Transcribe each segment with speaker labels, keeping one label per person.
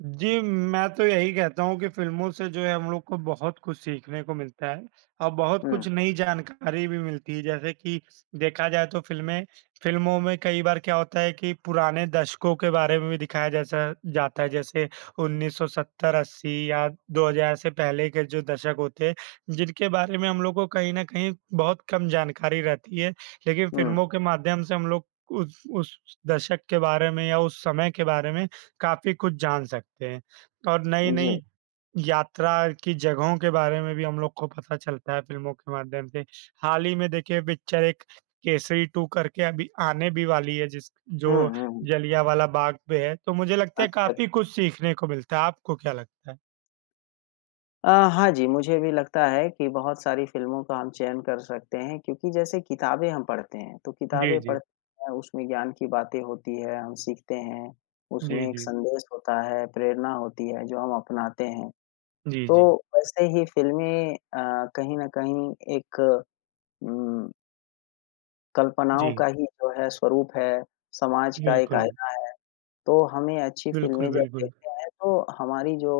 Speaker 1: जी, मैं तो यही कहता हूँ कि फ़िल्मों से जो है हम लोग को बहुत कुछ सीखने को मिलता हैं और बहुत
Speaker 2: हुँ।
Speaker 1: कुछ नई जानकारी भी मिलती है, जैसे कि देखा जाए तो फ़िल्में फ़िल्मों में कई बार क्या होता है कि पुराने दशकों के बारे में भी दिखाया जैसा जाता है, जैसे 1970-80 या 2000 से पहले के जो दशक होते हैं, जिनके बारे में हम लोगों को कहीं न कहीं बहुत कम जानकारी रहती है, लेकिन
Speaker 2: हुँ।
Speaker 1: फ़िल्मों के माध्यम से हम लोग उस उस दशक के बारे में या उस समय के बारे में काफ़ी कुछ जान सकते हैं और
Speaker 2: उ, जी।
Speaker 1: नई-नई यात्रा की जगहों के बारे में भी हम लोग को पता चलता है फ़िल्मों के माध्यम से। हाल ही में देखिए पिक्चर एक केसरी 2 करके अभी आने भी वाली है जिस
Speaker 2: हुँ,
Speaker 1: जो
Speaker 2: हुँ, हुँ।
Speaker 1: जलियांवाला बाग पे है, तो मुझे लगता है
Speaker 2: अच्छा।
Speaker 1: काफ़ी कुछ सीखने को मिलता है, आपको क्या लगता है?
Speaker 2: अ, हाँ जी, मुझे भी लगता है कि बहुत सारी फ़िल्मों को हम चयन कर सकते हैं क्योंकि जैसे किताबें हम पढ़ते हैं, तो किताबें
Speaker 1: जी, जी।
Speaker 2: पढ़ते हैं उसमें ज्ञान की बातें होती हैं, हम सीखते हैं,
Speaker 1: जी,
Speaker 2: उसमें एक
Speaker 1: जी।
Speaker 2: संदेश होता है, प्रेरणा होती है जो हम अपनाते हैं,
Speaker 1: जी, जी।
Speaker 2: तो वैसे ही फ़िल्में अ, कहीं न कहीं एक उम कल्पनाओं
Speaker 1: जी।
Speaker 2: का ही जो है स्वरूप है, समाज का एक
Speaker 1: बिल्कुल।
Speaker 2: आईना है, तो हमें अच्छी
Speaker 1: बिल्कुल,
Speaker 2: फ़िल्में जब
Speaker 1: बिल्कुल।
Speaker 2: देखते हैं तो हमारी जो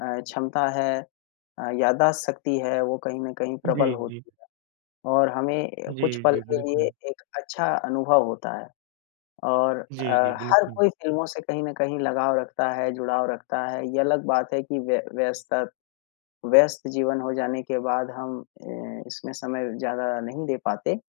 Speaker 2: अ, क्षमता है, अ, याददाश्त शक्ति है, वो कहीं न कहीं प्रबल
Speaker 1: जी, जी।
Speaker 2: होती है और हमें कुछ
Speaker 1: जी,
Speaker 2: पल
Speaker 1: जी।
Speaker 2: के लिए
Speaker 1: बिल्कुल।
Speaker 2: एक अच्छा अनुभव होता है और अ,
Speaker 1: जी, जी।
Speaker 2: हर
Speaker 1: बिल्कुल।
Speaker 2: कोई फ़िल्मों से कहीं न कहीं लगाव रखता है, जुड़ाव रखता है, ये अलग बात है कि व्य-व्यस्ता व्यस्त जीवन हो जाने के बाद हम अ, इसमें समय ज़्यादा नहीं दे पाते।